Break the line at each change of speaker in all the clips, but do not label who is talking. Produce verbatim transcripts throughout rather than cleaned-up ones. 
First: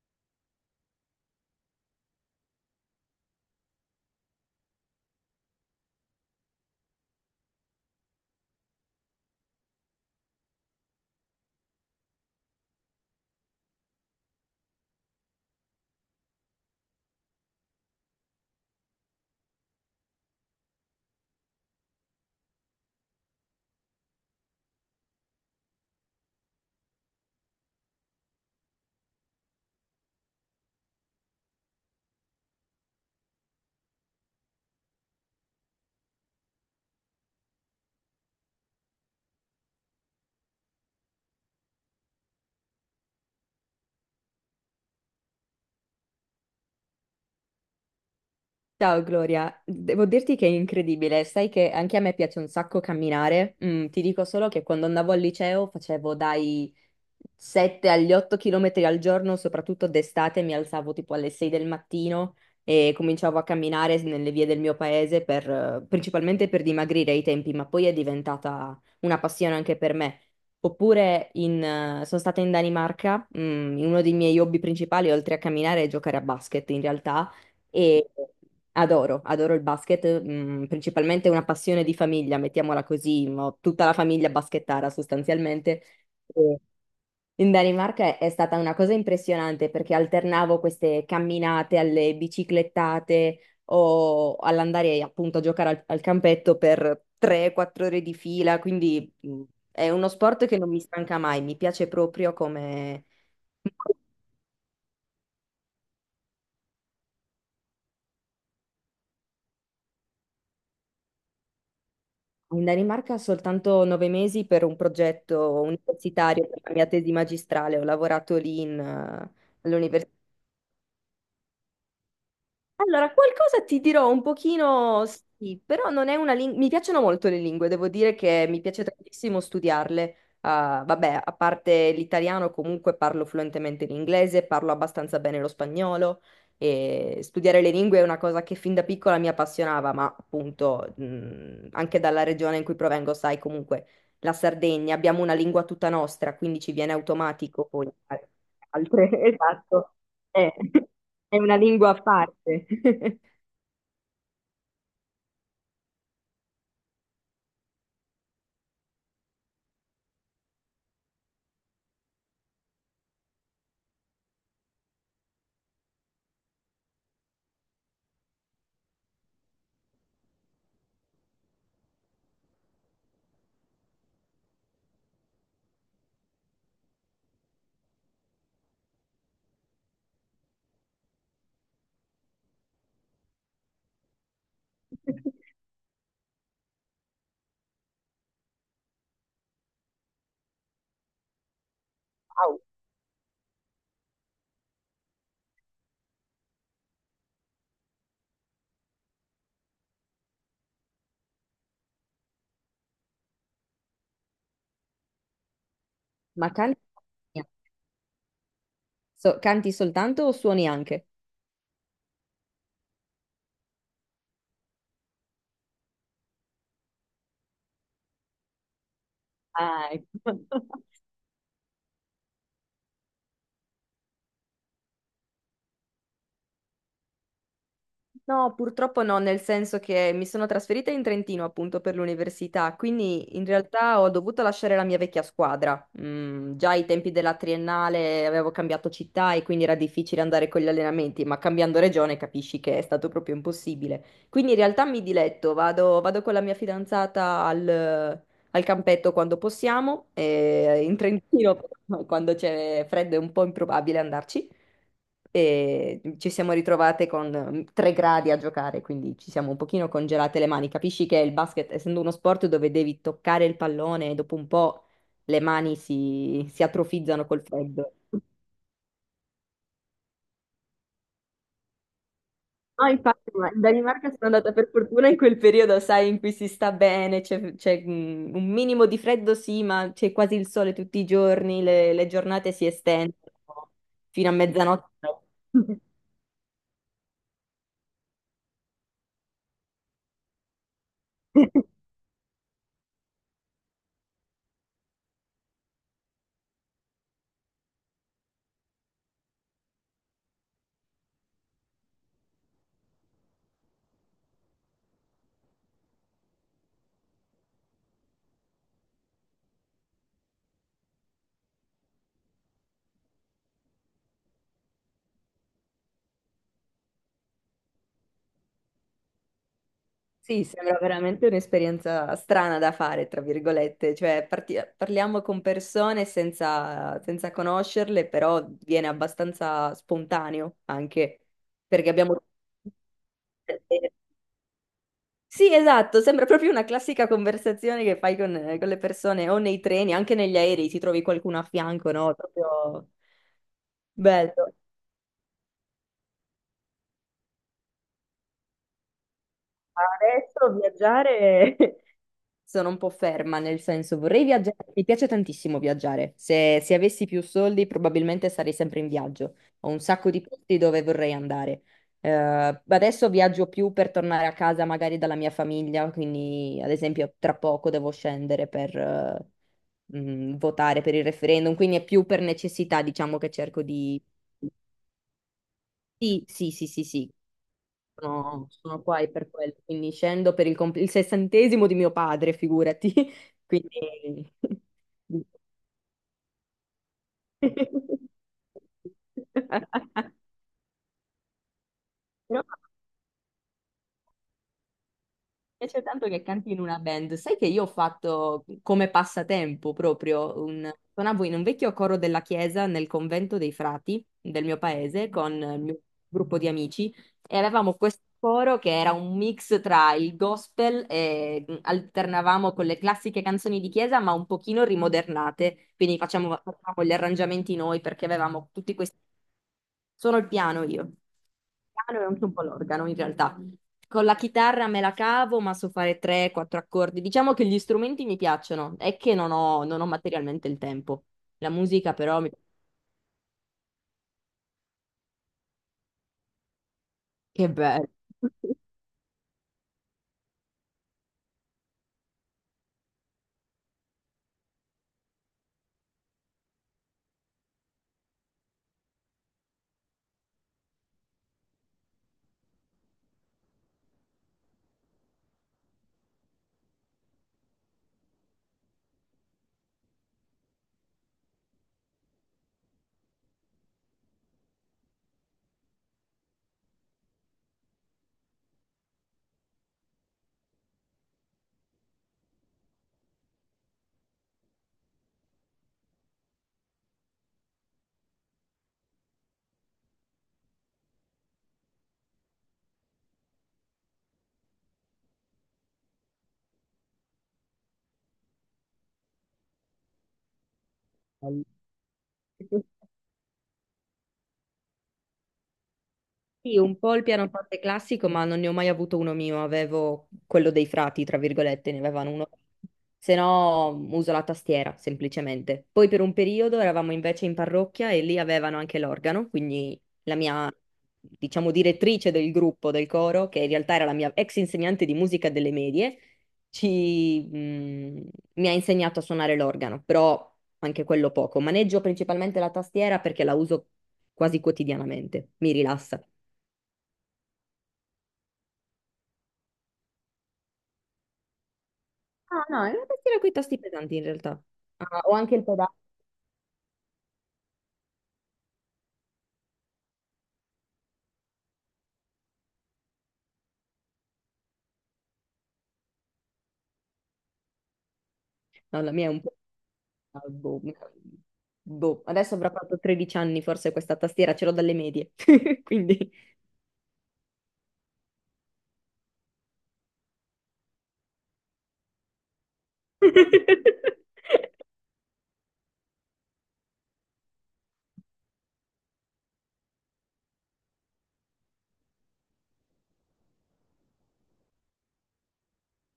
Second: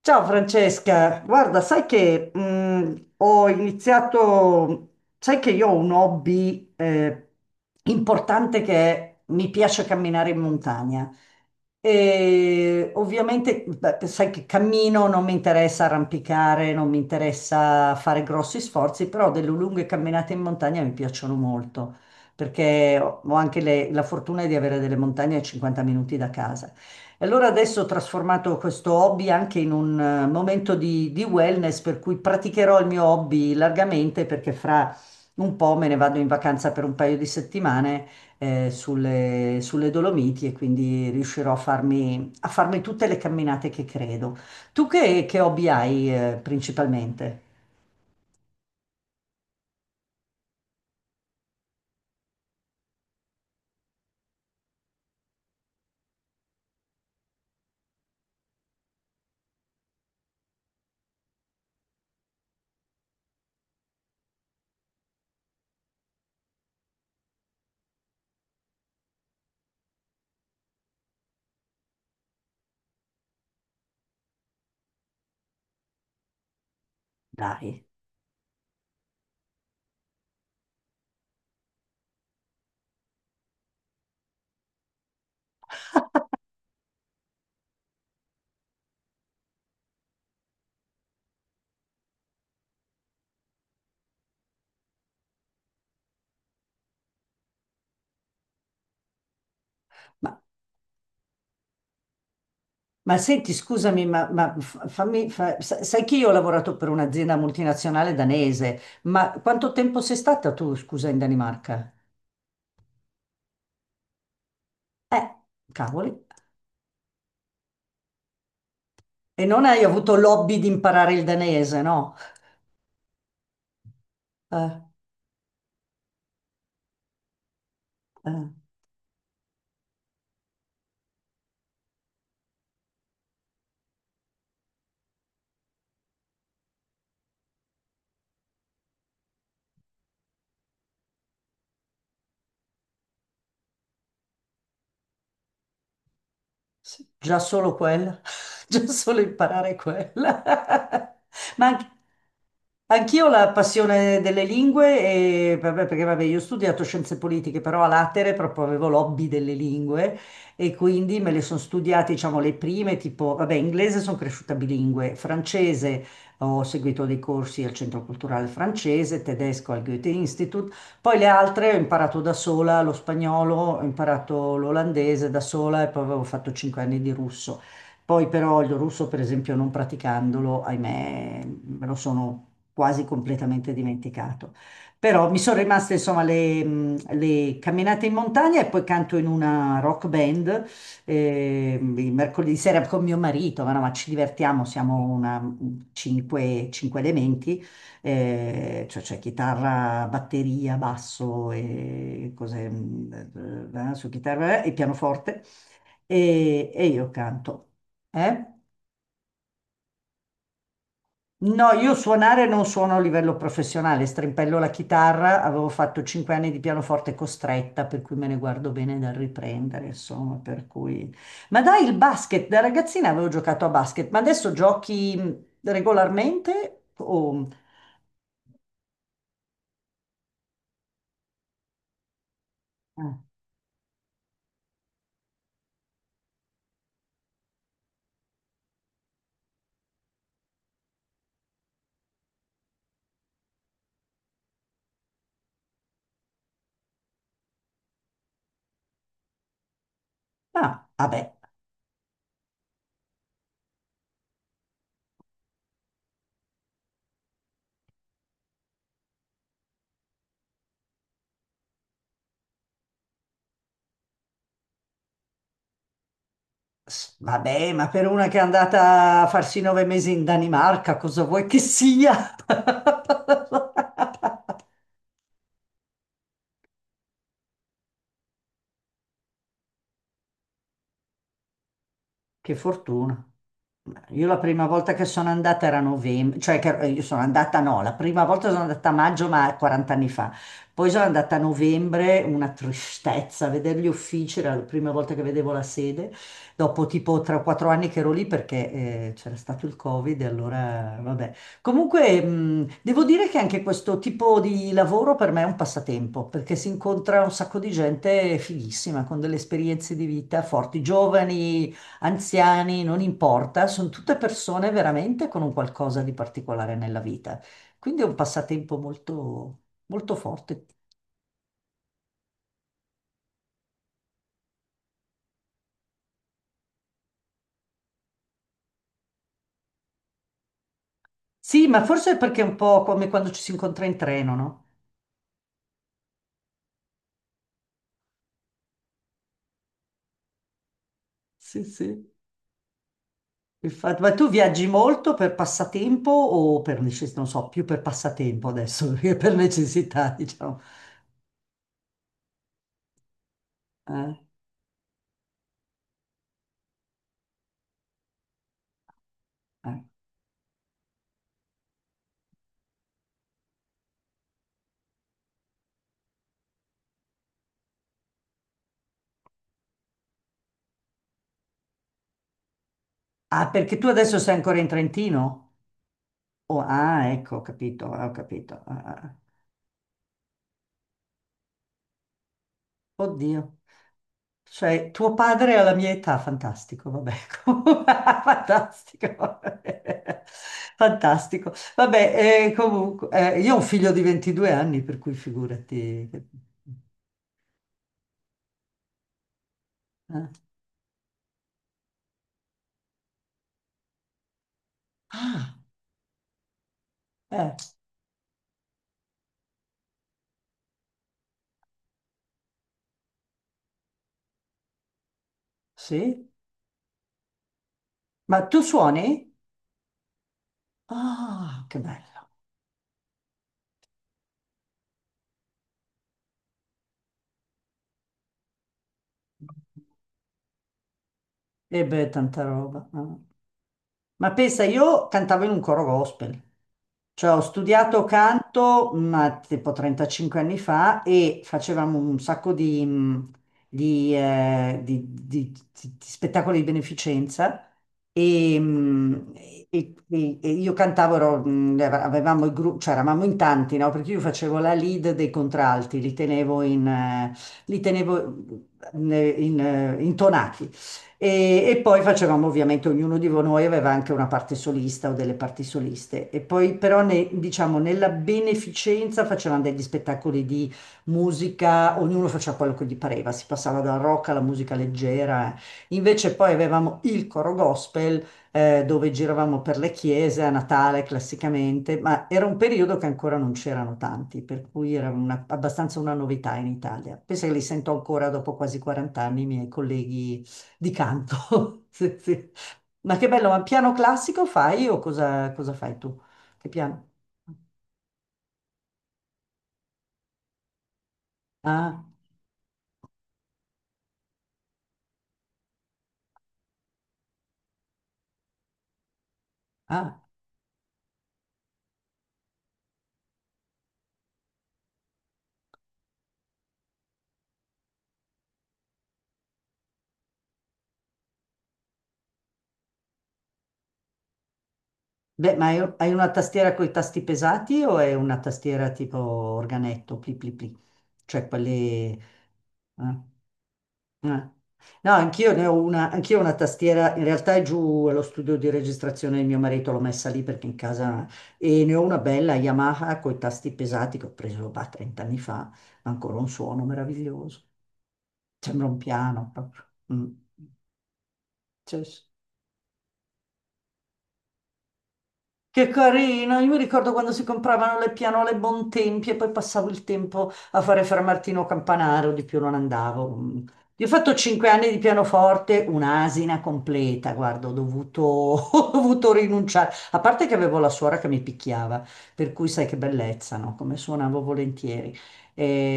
Ciao Francesca, guarda, sai che mh, ho iniziato, sai che io ho un hobby eh, importante che è- mi piace camminare in montagna. E ovviamente, beh, sai che cammino, non mi interessa arrampicare, non mi interessa fare grossi sforzi, però delle lunghe camminate in montagna mi piacciono molto, perché ho ho anche le- la fortuna di avere delle montagne a cinquanta minuti da casa. E allora adesso ho trasformato questo hobby anche in un eh, momento di, di wellness, per cui praticherò il mio hobby largamente perché fra un po' me ne vado in vacanza per un paio di settimane eh, sulle, sulle Dolomiti e quindi riuscirò a farmi, a farmi tutte le camminate che credo. Tu che, che hobby hai eh, principalmente?
Ciao Gloria, devo dirti che è incredibile, sai che anche a me piace un sacco camminare. Mm, ti dico solo che quando andavo al liceo facevo dai sette agli otto chilometri al giorno, soprattutto d'estate, mi alzavo tipo alle sei del mattino e cominciavo a camminare nelle vie del mio paese per, eh, principalmente per dimagrire ai tempi, ma poi è diventata una passione anche per me. Oppure in, eh, sono stata in Danimarca. Mm, uno dei miei hobby principali, oltre a camminare, è giocare a basket in realtà
Dai.
e adoro, adoro il basket. Mm, principalmente è una passione di famiglia, mettiamola così, ho tutta la famiglia basketara sostanzialmente. In Danimarca è è stata una cosa impressionante perché alternavo queste camminate alle biciclettate o all'andare appunto a giocare al, al campetto per tre a quattro ore di fila, quindi mh, è uno sport che non mi stanca mai, mi piace proprio come...
Ma senti, scusami, ma, ma f- fammi, fa- sa- sai che io ho lavorato per un'azienda multinazionale danese, ma quanto tempo sei stata tu, scusa, in Danimarca?
In Danimarca soltanto nove mesi per un
Eh,
progetto
cavoli.
universitario per la mia tesi magistrale, ho lavorato lì in, eh,
E non hai
all'università.
avuto l'hobby di imparare il danese, no?
Allora, qualcosa ti dirò un
Eh,
pochino, sì, però non è una lingua. Mi piacciono molto le lingue, devo dire che
eh.
mi piace tantissimo studiarle. Ah, vabbè, a parte l'italiano, comunque parlo fluentemente l'inglese, parlo abbastanza bene lo spagnolo e studiare le lingue è una cosa che fin da piccola mi appassionava, ma appunto, mh, anche dalla regione in cui provengo, sai, comunque la Sardegna, abbiamo una lingua tutta nostra, quindi ci viene
Sì, già
automatico
solo
poi
quella,
fare
già
altre.
solo imparare
Esatto.
quella.
Eh. È una
Ma anche-
lingua a parte.
anch'io ho la passione delle lingue, e, vabbè, perché vabbè, io ho studiato scienze politiche, però a latere proprio avevo l'hobby delle lingue e quindi me le sono studiate, diciamo, le prime, tipo, vabbè, inglese sono cresciuta bilingue, francese ho seguito dei corsi al Centro Culturale Francese, tedesco al Goethe-Institut, poi le altre ho imparato da sola, lo spagnolo, ho imparato l'olandese da sola e poi avevo fatto cinque anni di russo. Poi però il russo, per esempio, non praticandolo, ahimè, me lo sono quasi completamente dimenticato. Però mi sono rimaste insomma le, mh, le camminate in montagna e poi canto in una rock band eh, il mercoledì
Wow,
sera con mio marito, ma, no, ma ci divertiamo, siamo una, cinque, cinque elementi, eh, cioè c'è chitarra, batteria, basso e cose, mm, eh, eh, su chitarra eh, e pianoforte,
ma
e,
canti,
e io canto. Eh?
so- canti soltanto o suoni anche?
No, io suonare non suono a livello professionale, strimpello la chitarra, avevo fatto cinque anni di pianoforte costretta, per cui me ne guardo bene da riprendere,
Ah,
insomma,
ecco.
per cui. Ma dai, il basket, da ragazzina avevo giocato a basket, ma adesso giochi mm, regolarmente o... mm,
No, purtroppo no, nel senso che mi sono trasferita in Trentino appunto per l'università,
Ah,
quindi in realtà ho dovuto lasciare la mia vecchia squadra. Mm, già ai tempi della triennale avevo cambiato città e quindi era difficile andare con gli allenamenti, ma cambiando regione capisci che è stato proprio impossibile. Quindi in realtà mi diletto, vado, vado con la mia fidanzata al, al campetto quando possiamo, e
ah,
in
vabbè.
Trentino quando c'è freddo è un po' improbabile andarci e ci siamo ritrovate con tre gradi a giocare, quindi ci siamo un pochino congelate le mani. Capisci che il basket, essendo uno sport dove devi toccare il pallone, dopo un po' le mani si, si
S-
atrofizzano col
Vabbè, ma
freddo.
per una che è andata a farsi nove mesi in Danimarca, cosa vuoi che sia?
No, infatti, ma in Danimarca sono andata per fortuna in quel periodo, sai, in cui si sta bene, c'è c'è, mm, un minimo di freddo, sì, ma c'è quasi il sole tutti i giorni, le, le giornate
Che
si estendono
fortuna. Io
fino a
la prima
mezzanotte.
volta che sono andata era novembre, cioè che eh, io sono andata, no, la prima volta sono andata a maggio ma quaranta anni fa, poi sono andata a novembre, una tristezza, a vedere gli uffici, era la prima volta che vedevo la sede, dopo tipo tre quattro anni che ero lì perché eh, c'era stato il Covid e allora vabbè. Comunque mh, devo dire che anche questo tipo di lavoro per me è un passatempo, perché si incontra un sacco di gente fighissima, con delle esperienze di vita forti, giovani, anziani, non importa, sono tutte persone veramente con un qualcosa di particolare nella vita. Quindi è un passatempo molto, molto
Sì,
forte.
sembra veramente un'esperienza strana da fare, tra virgolette, cioè parti- parliamo con persone senza, senza conoscerle, però viene abbastanza spontaneo anche,
Sì, ma
perché
forse
abbiamo...
perché è un po' come quando ci si incontra in treno, no?
Sì, esatto, sembra proprio una classica conversazione che fai con, con le persone o nei treni, anche negli aerei, ti trovi qualcuno a
Sì,
fianco,
sì.
no? Proprio
Infatti, ma tu
bello.
viaggi molto per passatempo o per necessità? Non so, più per passatempo adesso che per necessità,
Adesso
diciamo.
viaggiare. Sono un po' ferma, nel senso
Eh,
vorrei viaggiare, mi piace tantissimo viaggiare. Se, se avessi più soldi probabilmente sarei sempre in viaggio. Ho un
eh.
sacco di posti dove vorrei andare. Eh, adesso viaggio più per tornare a casa magari dalla mia famiglia, quindi ad esempio tra poco devo scendere per eh, mh, votare per il referendum, quindi è più per necessità, diciamo che
Ah,
cerco
perché tu
di...
adesso sei ancora in Trentino?
Sì, sì,
Oh,
sì, sì,
ah,
sì,
ecco, ho capito, ho
sono,
capito. Ah,
sono
ah,
qua e
ah.
per quello, quindi scendo per il, comp- il sessantesimo di mio padre, figurati.
Oddio.
Quindi...
Cioè, tuo padre alla mia età, fantastico, vabbè, fantastico,
Però
vabbè. Fantastico.
mi
Vabbè, eh, comunque, eh, io ho un figlio di ventidue anni, per cui
piace tanto
figurati.
che
che-
canti in una band. Sai che io ho fatto come passatempo proprio un... Suonavo in un vecchio coro della chiesa nel convento dei frati del mio paese con
Ah,
il mio gruppo di amici e
eh,
avevamo questo coro che era un mix tra il gospel e mh, alternavamo con le classiche canzoni di chiesa, ma un pochino rimodernate, quindi
sì?
facciamo, facevamo gli arrangiamenti noi perché
Ma
avevamo
tu
tutti questi...
suoni?
Sono il piano io, il
Ah, che
piano e anche
bello.
un po' l'organo in realtà. Con la chitarra me la cavo, ma so fare tre quattro accordi. Diciamo che gli strumenti mi piacciono, è che non ho, non ho materialmente il tempo. La
E
musica
beh,
però mi...
tanta roba. Ah. Ma pensa, io cantavo in un coro gospel, cioè ho
Che bello!
studiato canto, ma tipo trentacinque anni fa e facevamo un sacco di, mh, di, eh, di- di- di- di spettacoli di beneficenza e, mh, e- e- e io cantavo, ero, mh, avevamo il gruppo, cioè eravamo in tanti, no? Perché io facevo la lead dei contralti, li tenevo in, eh, li tenevo mm, in, eh, in, eh, intonati. E, e poi facevamo ovviamente, ognuno di noi aveva anche una parte solista o delle parti soliste. E poi però ne- diciamo, nella beneficenza facevamo degli spettacoli di musica, ognuno faceva quello che gli pareva, si passava dal rock alla musica leggera. Invece poi avevamo il coro gospel, eh, dove giravamo per le chiese a Natale classicamente, ma era un periodo che ancora non c'erano tanti, per cui era una- abbastanza una novità in Italia. Penso che li sento ancora dopo quasi quaranta anni, i miei colleghi di canto.
Bello.
Sì, sì. Ma che bello, ma piano classico fai o cosa, cosa fai tu?
Sì,
Che
un po' il
piano?
pianoforte classico, ma non ne ho mai avuto uno mio, avevo quello dei frati, tra virgolette, ne
Ah,
avevano uno. Se no uso la tastiera, semplicemente. Poi per un periodo eravamo invece in parrocchia e lì avevano anche l'organo, quindi la
ah.
mia, diciamo, direttrice del gruppo, del coro, che in realtà era la mia ex insegnante di musica delle medie, ci, mh, mi ha insegnato a suonare l'organo, però anche quello poco. Maneggio principalmente la tastiera perché la uso quasi quotidianamente, mi
Beh, ma hai
rilassa.
hai una tastiera con i tasti pesati o è una tastiera tipo organetto, pli pli pli? Cioè quelle.
Ah, no, è una tastiera
Ah.
con i tasti pesanti in realtà.
Eh.
Ah,
No,
ho anche il
anch'io ne
pedale.
ho una, anch'io ho una tastiera, in realtà è giù allo studio di registrazione di mio marito, l'ho messa lì perché in casa e ne ho una bella Yamaha con i tasti pesati che ho preso bah, trenta anni fa, ma ancora un suono meraviglioso,
No,
sembra
la
un
mia è un po'...
piano proprio.
Ah,
Mm.
boh, boh.
Sì, sì.
Adesso avrà fatto tredici anni forse questa tastiera, ce l'ho dalle medie,
Che
quindi...
carino, io mi ricordo quando si compravano le pianole Bontempi e poi passavo il tempo a fare Fra Martino Campanaro, di più non andavo. Mm. Io ho fatto cinque anni di pianoforte, un'asina completa, guarda, ho dovuto, ho dovuto rinunciare, a parte che avevo la suora che mi picchiava, per cui sai che bellezza, no? Come suonavo volentieri.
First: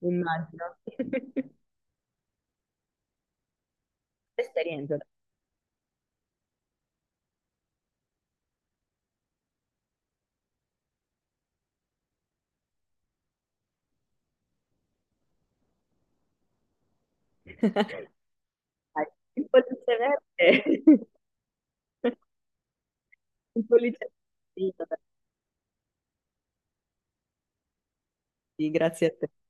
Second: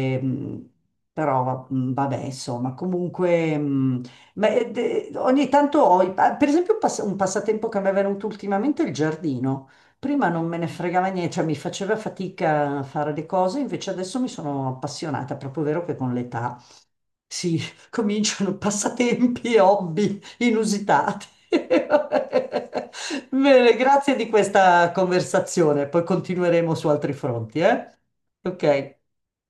Immagino.
Però va- mm, vabbè, insomma, comunque... mm, ma, eh,
Esperienza.
de- ogni tanto ho, i- ah, per esempio, un pass- un passatempo che mi è venuto ultimamente è il giardino. Prima non me ne fregava niente, cioè mi faceva fatica a fare le cose, invece adesso mi sono appassionata, è proprio vero che con l'età si cominciano
Dai, il
passatempi e
pollice
hobby
verde.
inusitati.
Il
Bene,
pollice...
grazie di
Sì,
questa
vabbè,
conversazione, poi continueremo su altri fronti, eh?
sì,
Ok.
grazie a te.